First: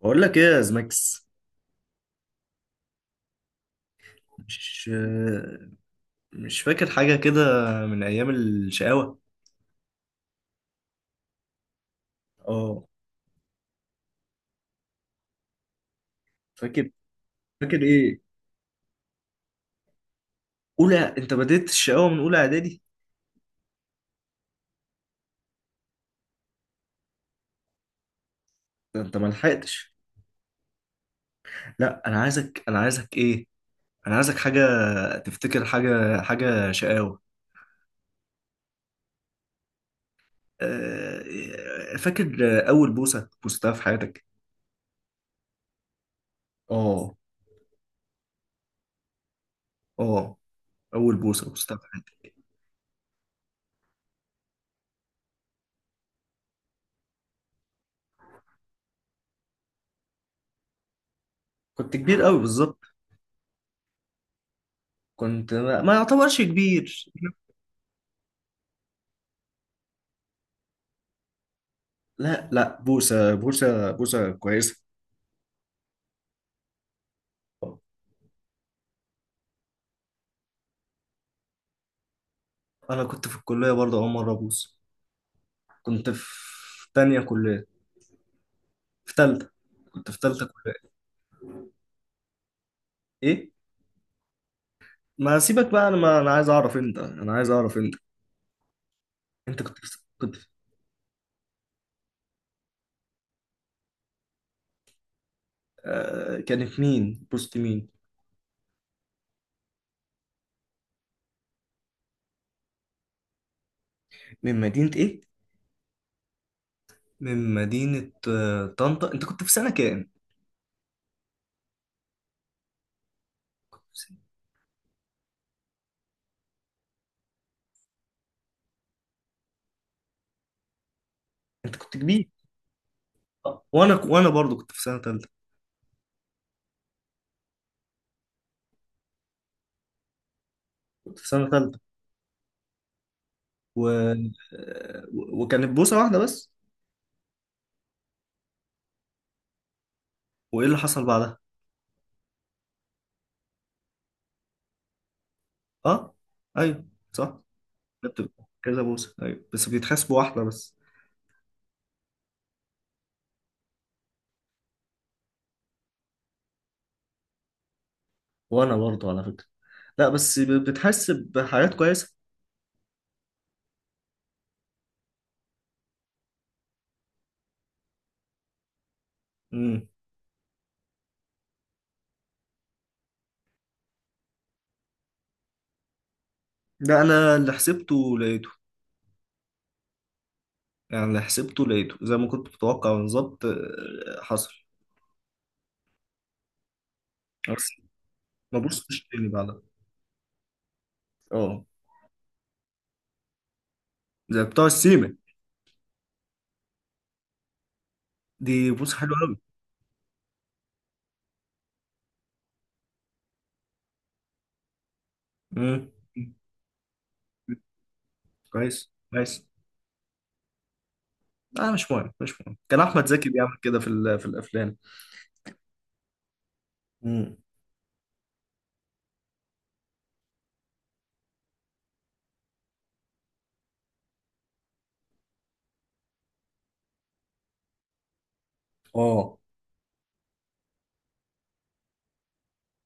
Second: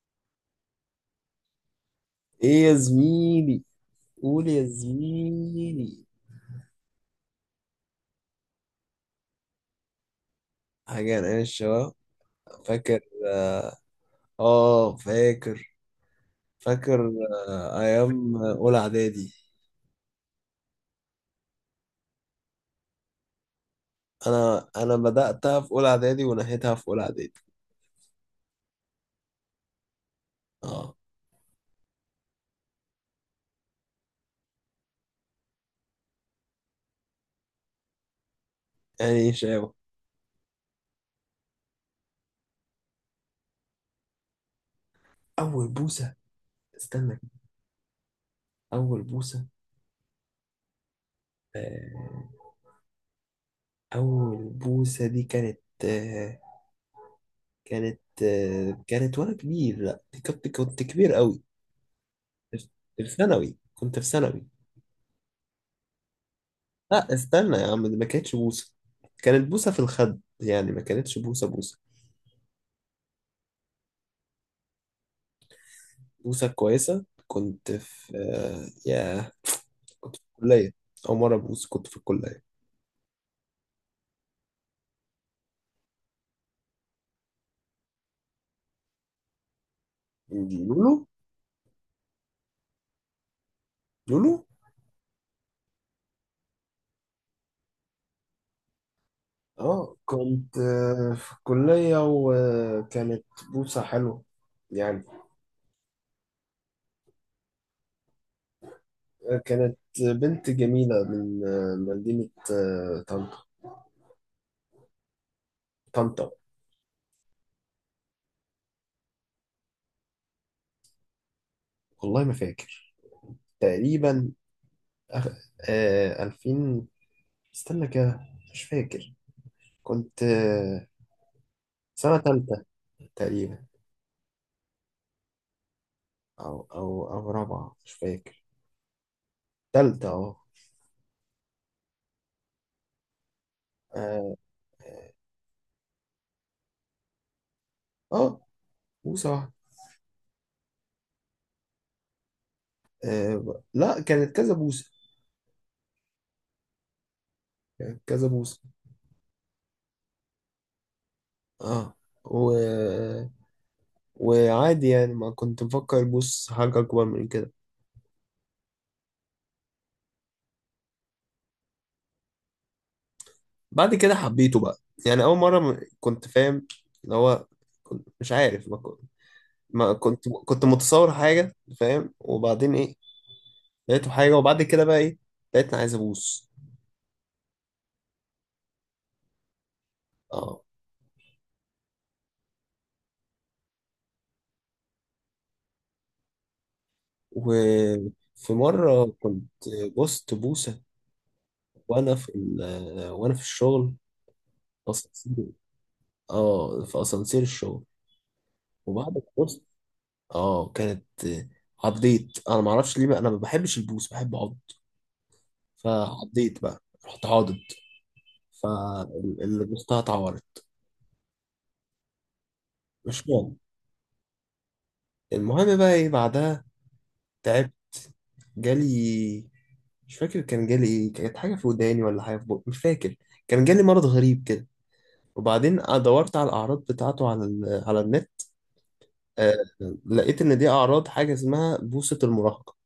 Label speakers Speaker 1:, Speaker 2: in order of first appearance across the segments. Speaker 1: بقول لك ايه يا زماكس؟
Speaker 2: ايه يا زميلي؟ قول يا
Speaker 1: مش
Speaker 2: زميلي.
Speaker 1: مش فاكر حاجة كده من أيام الشقاوة؟
Speaker 2: حاجة انا الشباب؟
Speaker 1: اه،
Speaker 2: فاكر. اه. فاكر.
Speaker 1: فاكر.
Speaker 2: فاكر. آه
Speaker 1: فاكر ايه؟
Speaker 2: ايام اولى اعدادي.
Speaker 1: أولى؟ أنت بديت الشقاوة من أولى إعدادي؟
Speaker 2: انا بدأتها في اولى اعدادي ونهيتها في اولى اعدادي.
Speaker 1: ده أنت ما لحقتش.
Speaker 2: اه.
Speaker 1: لا، أنا عايزك إيه، أنا عايزك حاجة. تفتكر حاجة شقاوة؟
Speaker 2: يعني ايه شباب؟
Speaker 1: آه، فاكر أول بوسة بوستها في حياتك؟
Speaker 2: اول بوسة. استنى
Speaker 1: اه.
Speaker 2: كده. اول بوسة.
Speaker 1: اه، أول بوسة بوستها في
Speaker 2: آه،
Speaker 1: حياتك.
Speaker 2: اول بوسة دي كانت آه، كانت آه، كانت وانا كبير، لا دي كنت كبير قوي.
Speaker 1: كنت كبير قوي بالظبط.
Speaker 2: في ثانوي، كنت في ثانوي.
Speaker 1: كنت ما يعتبرش كبير.
Speaker 2: لا استنى يا عم، دي ما كانتش بوسة. كانت بوسة في الخد، يعني ما كانتش بوسة.
Speaker 1: لا لا، بوسة، بوسة، بوسة كويسة.
Speaker 2: بوسة كويسة. كنت في يا، كنت في الكلية. أول مرة بوس كنت في الكلية.
Speaker 1: أنا كنت في الكلية برضه أول مرة أبوس. كنت في تانية كلية، في تالتة. كنت في تالتة
Speaker 2: دي
Speaker 1: كلية.
Speaker 2: لولو.
Speaker 1: إيه؟
Speaker 2: لولو.
Speaker 1: ما سيبك بقى، أنا ما أنا عايز أعرف أنت. أنت كنت
Speaker 2: اه
Speaker 1: في- كنت في-
Speaker 2: كنت في الكلية وكانت بوسة حلوة يعني.
Speaker 1: آه، كانت مين؟ بوست مين؟
Speaker 2: كانت بنت جميلة من مدينة طنطا.
Speaker 1: من مدينة إيه؟
Speaker 2: طنطا.
Speaker 1: من مدينة آه طنطا. أنت كنت في سنة كام؟
Speaker 2: والله ما فاكر.
Speaker 1: كنت في
Speaker 2: تقريبا
Speaker 1: سنة-
Speaker 2: 2000. استنى كده، مش فاكر. كنت
Speaker 1: أنت كنت
Speaker 2: سنة
Speaker 1: كبير.
Speaker 2: تالتة تقريبا.
Speaker 1: آه، وأنا برضه كنت في سنة تالتة.
Speaker 2: أو رابعة، مش فاكر. تالتة أه.
Speaker 1: كنت في سنة تالتة
Speaker 2: آه.
Speaker 1: وكانت بوسة واحدة بس.
Speaker 2: آه، بوسة واحدة.
Speaker 1: وإيه اللي حصل بعدها؟
Speaker 2: آه ب- لا كانت كذا بوسة.
Speaker 1: اه، ايوه، صح.
Speaker 2: كانت
Speaker 1: ده
Speaker 2: كذا
Speaker 1: بتبقى
Speaker 2: بوسة.
Speaker 1: كذا بوسه، ايوه، بس بيتحسب واحده بس.
Speaker 2: أه. و... وعادي يعني، ما كنت مفكر بوس حاجة أكبر من كده.
Speaker 1: وانا برضه على فكره. لا بس بتحسب حاجات كويسه.
Speaker 2: بعد كده حبيته بقى. يعني أول مرة م- كنت فاهم اللي هو، كنت مش عارف. ما كنت
Speaker 1: امم
Speaker 2: ما كنت كنت متصور حاجة فاهم، وبعدين إيه، لقيته حاجة، وبعد كده بقى إيه، لقيتني عايز أبوس.
Speaker 1: لا، انا اللي حسبته لقيته.
Speaker 2: اه.
Speaker 1: يعني اللي حسبته لقيته زي ما كنت متوقع بالظبط، آه، حصل. بس
Speaker 2: وفي
Speaker 1: ما
Speaker 2: مرة
Speaker 1: بصتش تاني
Speaker 2: كنت
Speaker 1: بعدها.
Speaker 2: بوست بوسة
Speaker 1: اه،
Speaker 2: وأنا في الشغل.
Speaker 1: زي بتوع السيمة.
Speaker 2: أسانسير. آه، في أسانسير الشغل.
Speaker 1: دي بص
Speaker 2: وبعد
Speaker 1: حلوه
Speaker 2: ما
Speaker 1: قوي.
Speaker 2: بوست آه كانت عضيت. أنا معرفش ليه بقى، أنا ما بحبش البوس، بحب أعض.
Speaker 1: امم
Speaker 2: فعضيت بقى، رحت عاضد.
Speaker 1: كويس، كويس.
Speaker 2: فاللي بوستها اتعورت.
Speaker 1: لا مش مهم، مش مهم، كان احمد زكي
Speaker 2: مش
Speaker 1: بيعمل
Speaker 2: مهم،
Speaker 1: كده في الافلام.
Speaker 2: المهم بقى إيه بعدها.
Speaker 1: امم
Speaker 2: تعبت. جالي، مش فاكر كان جالي إيه، كانت حاجة في وداني ولا حاجة في بقي، مش فاكر. كان جالي مرض غريب كده. وبعدين دورت على الأعراض بتاعته على ال... على النت.
Speaker 1: اه،
Speaker 2: آه... لقيت إن دي أعراض حاجة اسمها بوصة المراهقة.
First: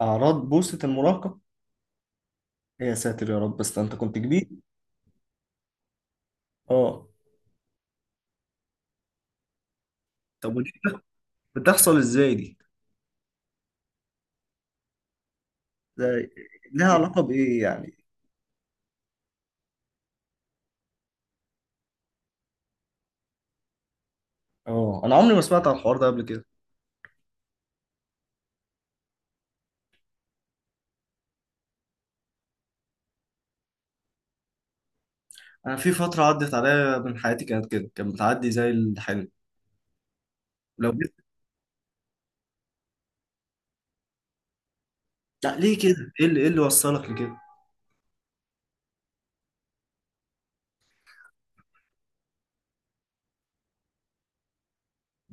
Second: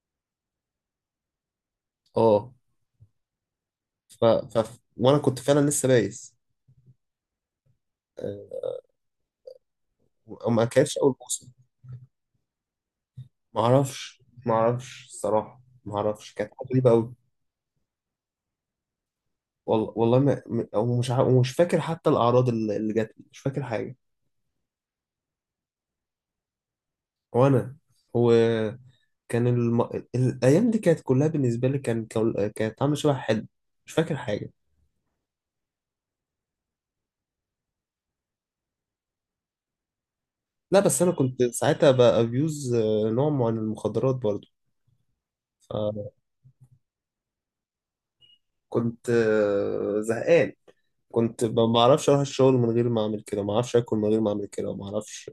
Speaker 1: اعراض بوسه المراهقه؟
Speaker 2: اه
Speaker 1: يا ساتر يا رب، بس انت كنت
Speaker 2: ف...
Speaker 1: كبير.
Speaker 2: ف... وأنا كنت فعلا لسه بايس.
Speaker 1: اه،
Speaker 2: آه...
Speaker 1: طب
Speaker 2: وما
Speaker 1: ودي
Speaker 2: كانتش أول بوصة.
Speaker 1: بتحصل ازاي دي؟
Speaker 2: معرفش، معرفش الصراحة،
Speaker 1: ده
Speaker 2: معرفش. كانت حاجة غريبة
Speaker 1: لها
Speaker 2: أوي.
Speaker 1: علاقة بإيه يعني؟
Speaker 2: والله والله ما... م- ومش ع... ومش فاكر حتى الأعراض اللي جات لي، مش فاكر حاجة.
Speaker 1: اه، انا عمري ما سمعت عن الحوار ده قبل كده.
Speaker 2: وأنا، وكان، الم... الأيام دي كانت كلها بالنسبة لي، كانت عاملة شبه حلم. مش فاكر حاجة.
Speaker 1: انا في فترة عدت عليا من حياتي كانت كده، كانت بتعدي زي الحلم.
Speaker 2: لا
Speaker 1: لو
Speaker 2: بس انا
Speaker 1: جيت،
Speaker 2: كنت ساعتها بابيوز نوع معين من المخدرات برضو.
Speaker 1: لا، ليه كده؟ ايه اللي، ايه اللي وصلك لكده؟
Speaker 2: فكنت زهقان. كنت ب- ما اعرفش اروح الشغل من غير ما اعمل كده، ما اعرفش اكل من غير ما اعمل كده، وما اعرفش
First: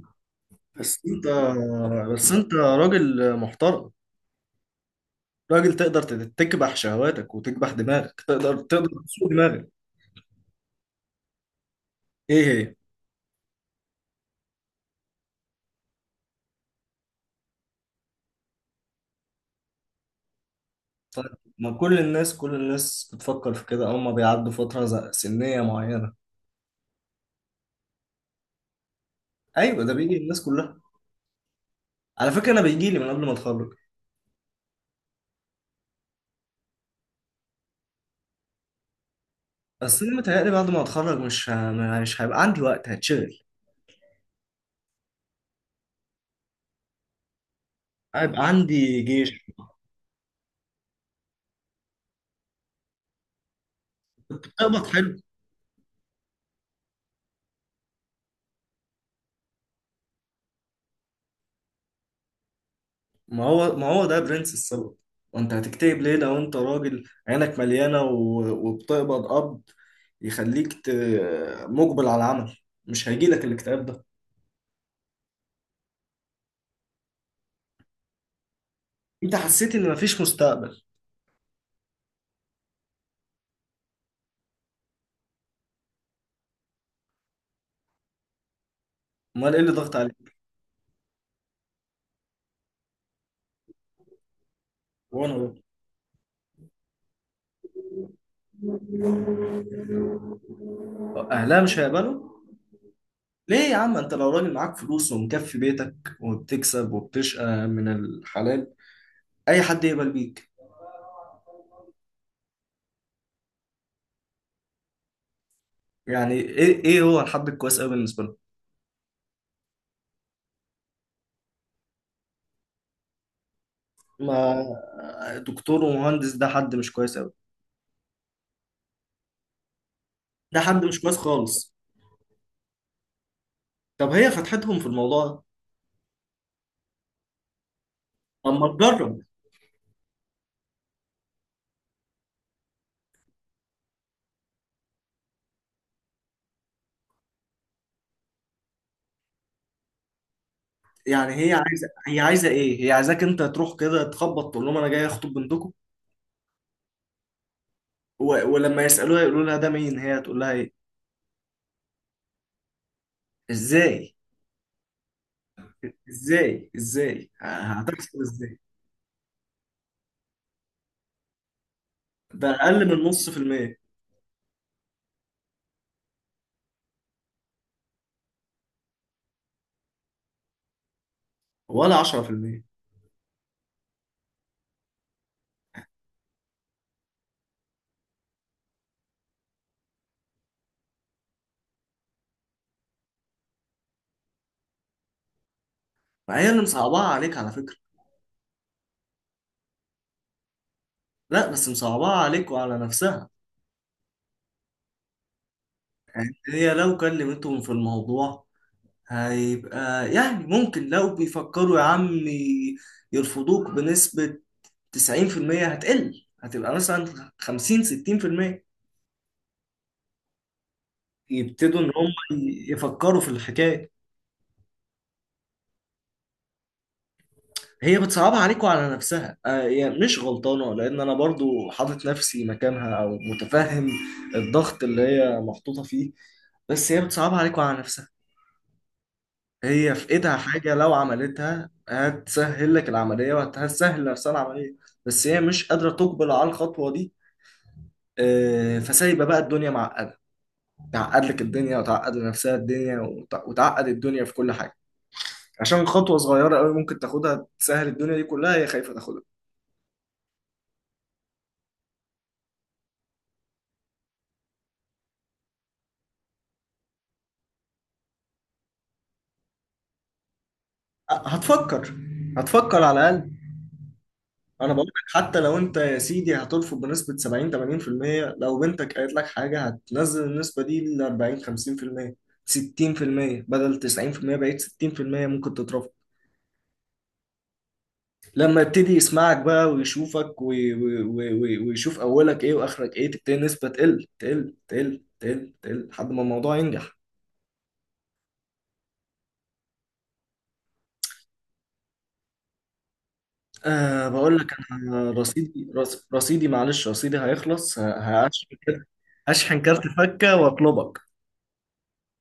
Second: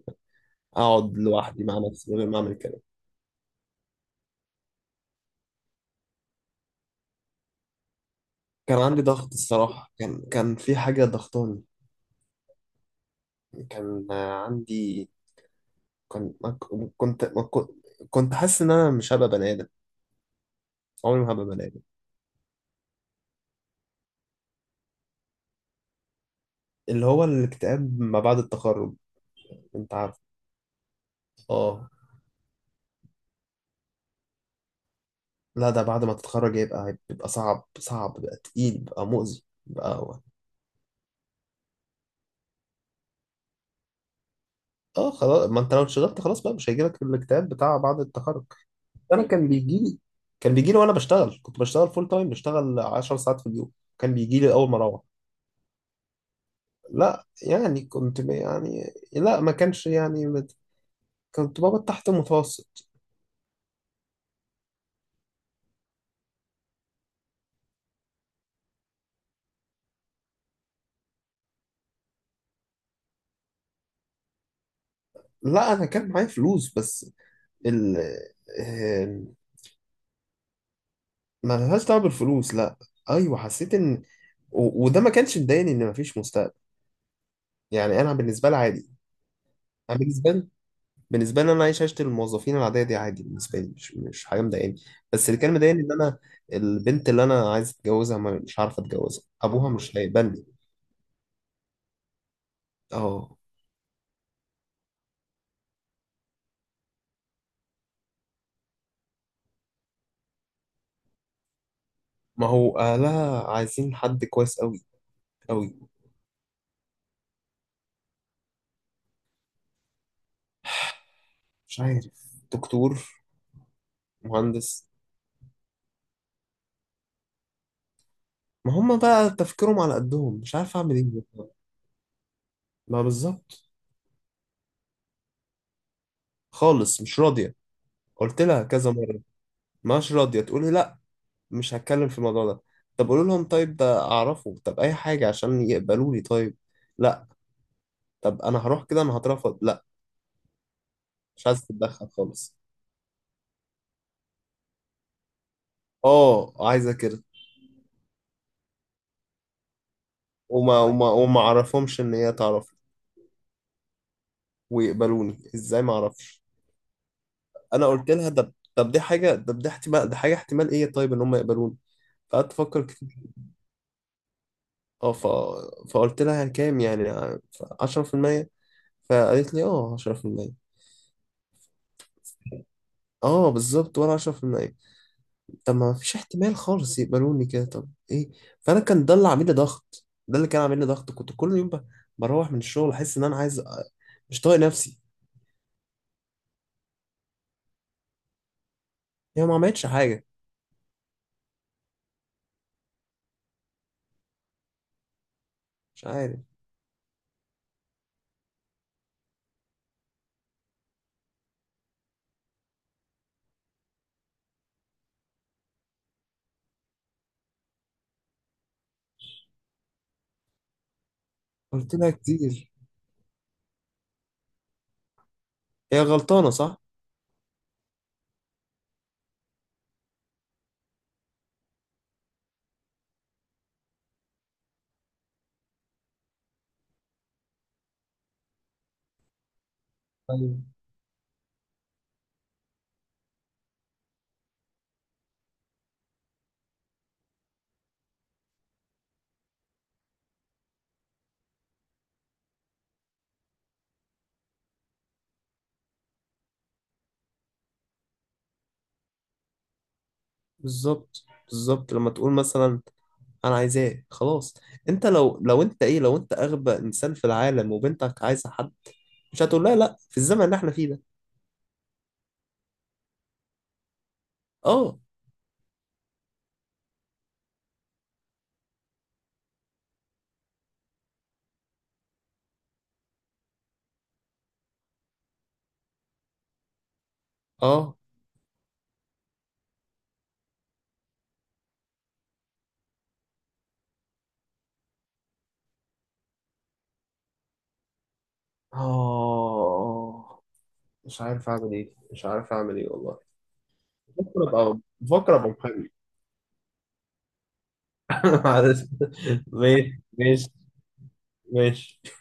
Speaker 1: بس
Speaker 2: اقعد
Speaker 1: انت
Speaker 2: لوحدي مع نفسي من غير
Speaker 1: بس
Speaker 2: ما
Speaker 1: انت
Speaker 2: اعمل كده.
Speaker 1: راجل محترم، راجل تقدر تكبح شهواتك وتكبح دماغك، تقدر،
Speaker 2: كان
Speaker 1: تقدر
Speaker 2: عندي
Speaker 1: تسوق
Speaker 2: ضغط
Speaker 1: دماغك.
Speaker 2: الصراحه، كان كان في حاجه ضغطاني.
Speaker 1: ايه هي؟
Speaker 2: كان عندي. كان ما ك- كنت ما كنت، كنت حاسس ان انا مش هبقى بني ادم، عمري
Speaker 1: طيب،
Speaker 2: ما هبقى بني
Speaker 1: ما
Speaker 2: ادم.
Speaker 1: كل الناس، كل الناس بتفكر في كده اول ما بيعدوا فترة سنية معينة.
Speaker 2: اللي هو الاكتئاب ما بعد التخرج.
Speaker 1: ايوه، ده
Speaker 2: انت
Speaker 1: بيجي
Speaker 2: عارف.
Speaker 1: للناس كلها.
Speaker 2: اه.
Speaker 1: على فكره انا بيجي لي من قبل ما اتخرج.
Speaker 2: لا ده بعد ما تتخرج يبقى بيبقى صعب، صعب بقى، تقيل بقى، مؤذي بقى
Speaker 1: بس انا
Speaker 2: هو.
Speaker 1: متهيألي بعد ما اتخرج مش هيبقى عندي وقت، هتشغل.
Speaker 2: اه خلاص، ما انت لو اشتغلت خلاص بقى مش هيجيلك الاكتئاب بتاع بعد التخرج.
Speaker 1: هيبقى عندي
Speaker 2: انا
Speaker 1: جيش.
Speaker 2: كان بيجي لي. كان بيجي لي وانا بشتغل، كنت بشتغل فول تايم، بشتغل 10 ساعات في اليوم. كان بيجي لي اول ما
Speaker 1: بتقبض
Speaker 2: اروح.
Speaker 1: حلو.
Speaker 2: لا يعني كنت ب- يعني لا، ما كانش يعني مت-، كنت بابا تحت المتوسط.
Speaker 1: ما هو ده برنس السبب. وانت هتكتئب ليه لو انت راجل عينك مليانه وبتقبض قبض، يخليك مجبل على العمل، مش هيجي لك الاكتئاب ده.
Speaker 2: لا انا كان معايا فلوس بس، ال، آه،
Speaker 1: انت حسيت ان مفيش مستقبل؟
Speaker 2: ما لهاش دعوه بالفلوس، لا. ايوه حسيت ان، و- وده ما كانش مضايقني ان مفيش مستقبل. يعني انا بالنسبه لي عادي.
Speaker 1: امال ايه اللي ضغط
Speaker 2: انا بالنسبه
Speaker 1: عليك؟
Speaker 2: لي، بالنسبه لي انا عايش عيشه الموظفين العاديه دي عادي، بالنسبه لي مش مش حاجه مضايقاني. بس اللي
Speaker 1: وانا،
Speaker 2: كان مضايقني ان انا البنت اللي انا عايز اتجوزها ما- مش عارف اتجوزها، ابوها مش هيقبلني.
Speaker 1: أهلها مش هيقبلوا؟
Speaker 2: اه.
Speaker 1: ليه يا عم؟ انت لو راجل معاك فلوس ومكفي بيتك وبتكسب وبتشقى من الحلال، اي حد يقبل بيك.
Speaker 2: ما هو اهلها عايزين حد كويس قوي. قوي.
Speaker 1: يعني ايه، ايه هو الحد الكويس قوي بالنسبه له؟
Speaker 2: مش عارف، دكتور،
Speaker 1: ما
Speaker 2: مهندس.
Speaker 1: دكتور ومهندس ده حد مش كويس قوي؟
Speaker 2: ما هم بقى تفكيرهم على قدهم، مش
Speaker 1: ده
Speaker 2: عارف
Speaker 1: حد
Speaker 2: اعمل
Speaker 1: مش
Speaker 2: ايه.
Speaker 1: كويس خالص.
Speaker 2: ما بالظبط.
Speaker 1: طب هي فتحتهم في الموضوع ده؟
Speaker 2: خالص مش راضيه. قلت
Speaker 1: طب
Speaker 2: لها
Speaker 1: ما
Speaker 2: كذا مره،
Speaker 1: تجرب.
Speaker 2: مش راضيه، تقول لي لا، مش هتكلم في الموضوع ده. طب قولوا لهم طيب ده اعرفه، طب اي حاجه عشان يقبلوني طيب. لا. طب انا هروح كده انا هترفض، لا.
Speaker 1: يعني
Speaker 2: مش
Speaker 1: هي
Speaker 2: عايز
Speaker 1: عايزه،
Speaker 2: تتدخل
Speaker 1: هي عايزه
Speaker 2: خالص.
Speaker 1: ايه؟ هي عايزاك انت تروح كده تخبط تقول لهم انا جاي اخطب بنتكم؟
Speaker 2: اه عايزه كده.
Speaker 1: ولما يسالوها يقولوا لها ده مين، هي هتقول لها ايه؟
Speaker 2: وما اعرفهمش ان هي تعرف
Speaker 1: ازاي؟
Speaker 2: ويقبلوني ازاي، ما اعرفش.
Speaker 1: ازاي ازاي ه-
Speaker 2: انا قلت
Speaker 1: هتحصل
Speaker 2: لها ده،
Speaker 1: ازاي؟
Speaker 2: طب دي حاجه، طب دي احتمال، دي حاجه احتمال ايه طيب ان هم يقبلوني.
Speaker 1: ده
Speaker 2: فقعدت افكر
Speaker 1: اقل من
Speaker 2: كتير.
Speaker 1: نص في المية.
Speaker 2: اه ف... فقلت لها كام يعني؟ 10%. فقالت لي اه 10%.
Speaker 1: ولا 10%؟
Speaker 2: اه بالظبط، ولا 10%. طب ما فيش احتمال خالص يقبلوني كده، طب ايه. فانا كان ده اللي عامل لي ضغط، ده اللي كان عامل لي ضغط، كنت كل يوم ب- بروح من الشغل احس ان انا عايز أ- مش طايق نفسي.
Speaker 1: ما هي اللي مصعباها عليك على فكرة.
Speaker 2: هي ما عملتش حاجه،
Speaker 1: لا بس مصعباها عليك وعلى نفسها.
Speaker 2: مش عارف.
Speaker 1: هي لو كلمتهم في الموضوع، هيبقى يعني ممكن، لو بيفكروا يا عم يرفضوك بنسبة 90%، هتقل هتبقى مثلا 50 60%، يبتدوا إن
Speaker 2: قلت لها
Speaker 1: هم
Speaker 2: كتير
Speaker 1: يفكروا في الحكاية.
Speaker 2: هي غلطانه صح.
Speaker 1: هي بتصعبها عليك وعلى نفسها، آه يعني مش غلطانة لأن أنا برضو حاطط نفسي مكانها أو متفهم الضغط اللي هي محطوطة فيه، بس هي بتصعبها عليك وعلى نفسها. هي في إيدها
Speaker 2: ايوه
Speaker 1: حاجة لو عملتها هتسهل لك العملية وهتسهل لنفسها العملية، بس هي مش قادرة تقبل على الخطوة دي. آه، فسايبة بقى الدنيا معقدة، تعقد لك الدنيا وتعقد لنفسها الدنيا وتعقد الدنيا في كل حاجة، عشان خطوة صغيرة قوي ممكن تاخدها تسهل الدنيا دي كلها هي خايفة تاخدها.
Speaker 2: بالظبط، بالظبط لما تقول مثلا انا عايزاه خلاص، انت لو انت ايه لو انت اغبى انسان في العالم وبنتك عايزه حد، مش هتقول لها لا في الزمن اللي احنا فيه ده.
Speaker 1: هتفكر، هتفكر على الاقل. انا بقول
Speaker 2: اه.
Speaker 1: لك، حتى لو انت يا سيدي هترفض بنسبه 70 80%، لو بنتك قالت لك حاجه هتنزل النسبه دي ل 40 50%، 60% بدل 90% بقيت 60%، ممكن تترفض.
Speaker 2: اه.
Speaker 1: لما يبتدي يسمعك بقى ويشوفك ويشوف اولك ايه واخرك ايه، تبتدي النسبه تقل، تقل، تقل، تقل، تقل لحد ما الموضوع ينجح.
Speaker 2: اه مش عارف اعمل ايه، مش عارف اعمل ايه والله.
Speaker 1: أه بقول
Speaker 2: بفكر
Speaker 1: لك،
Speaker 2: ابقى،
Speaker 1: انا
Speaker 2: بفكر ابقى
Speaker 1: رصيدي،
Speaker 2: محامي.
Speaker 1: رصيدي، معلش، رصيدي هيخلص، هشحن
Speaker 2: معلش.
Speaker 1: كارت. هشحن كارت
Speaker 2: ماشي،
Speaker 1: فكه
Speaker 2: ماشي،
Speaker 1: واطلبك.
Speaker 2: ماشي.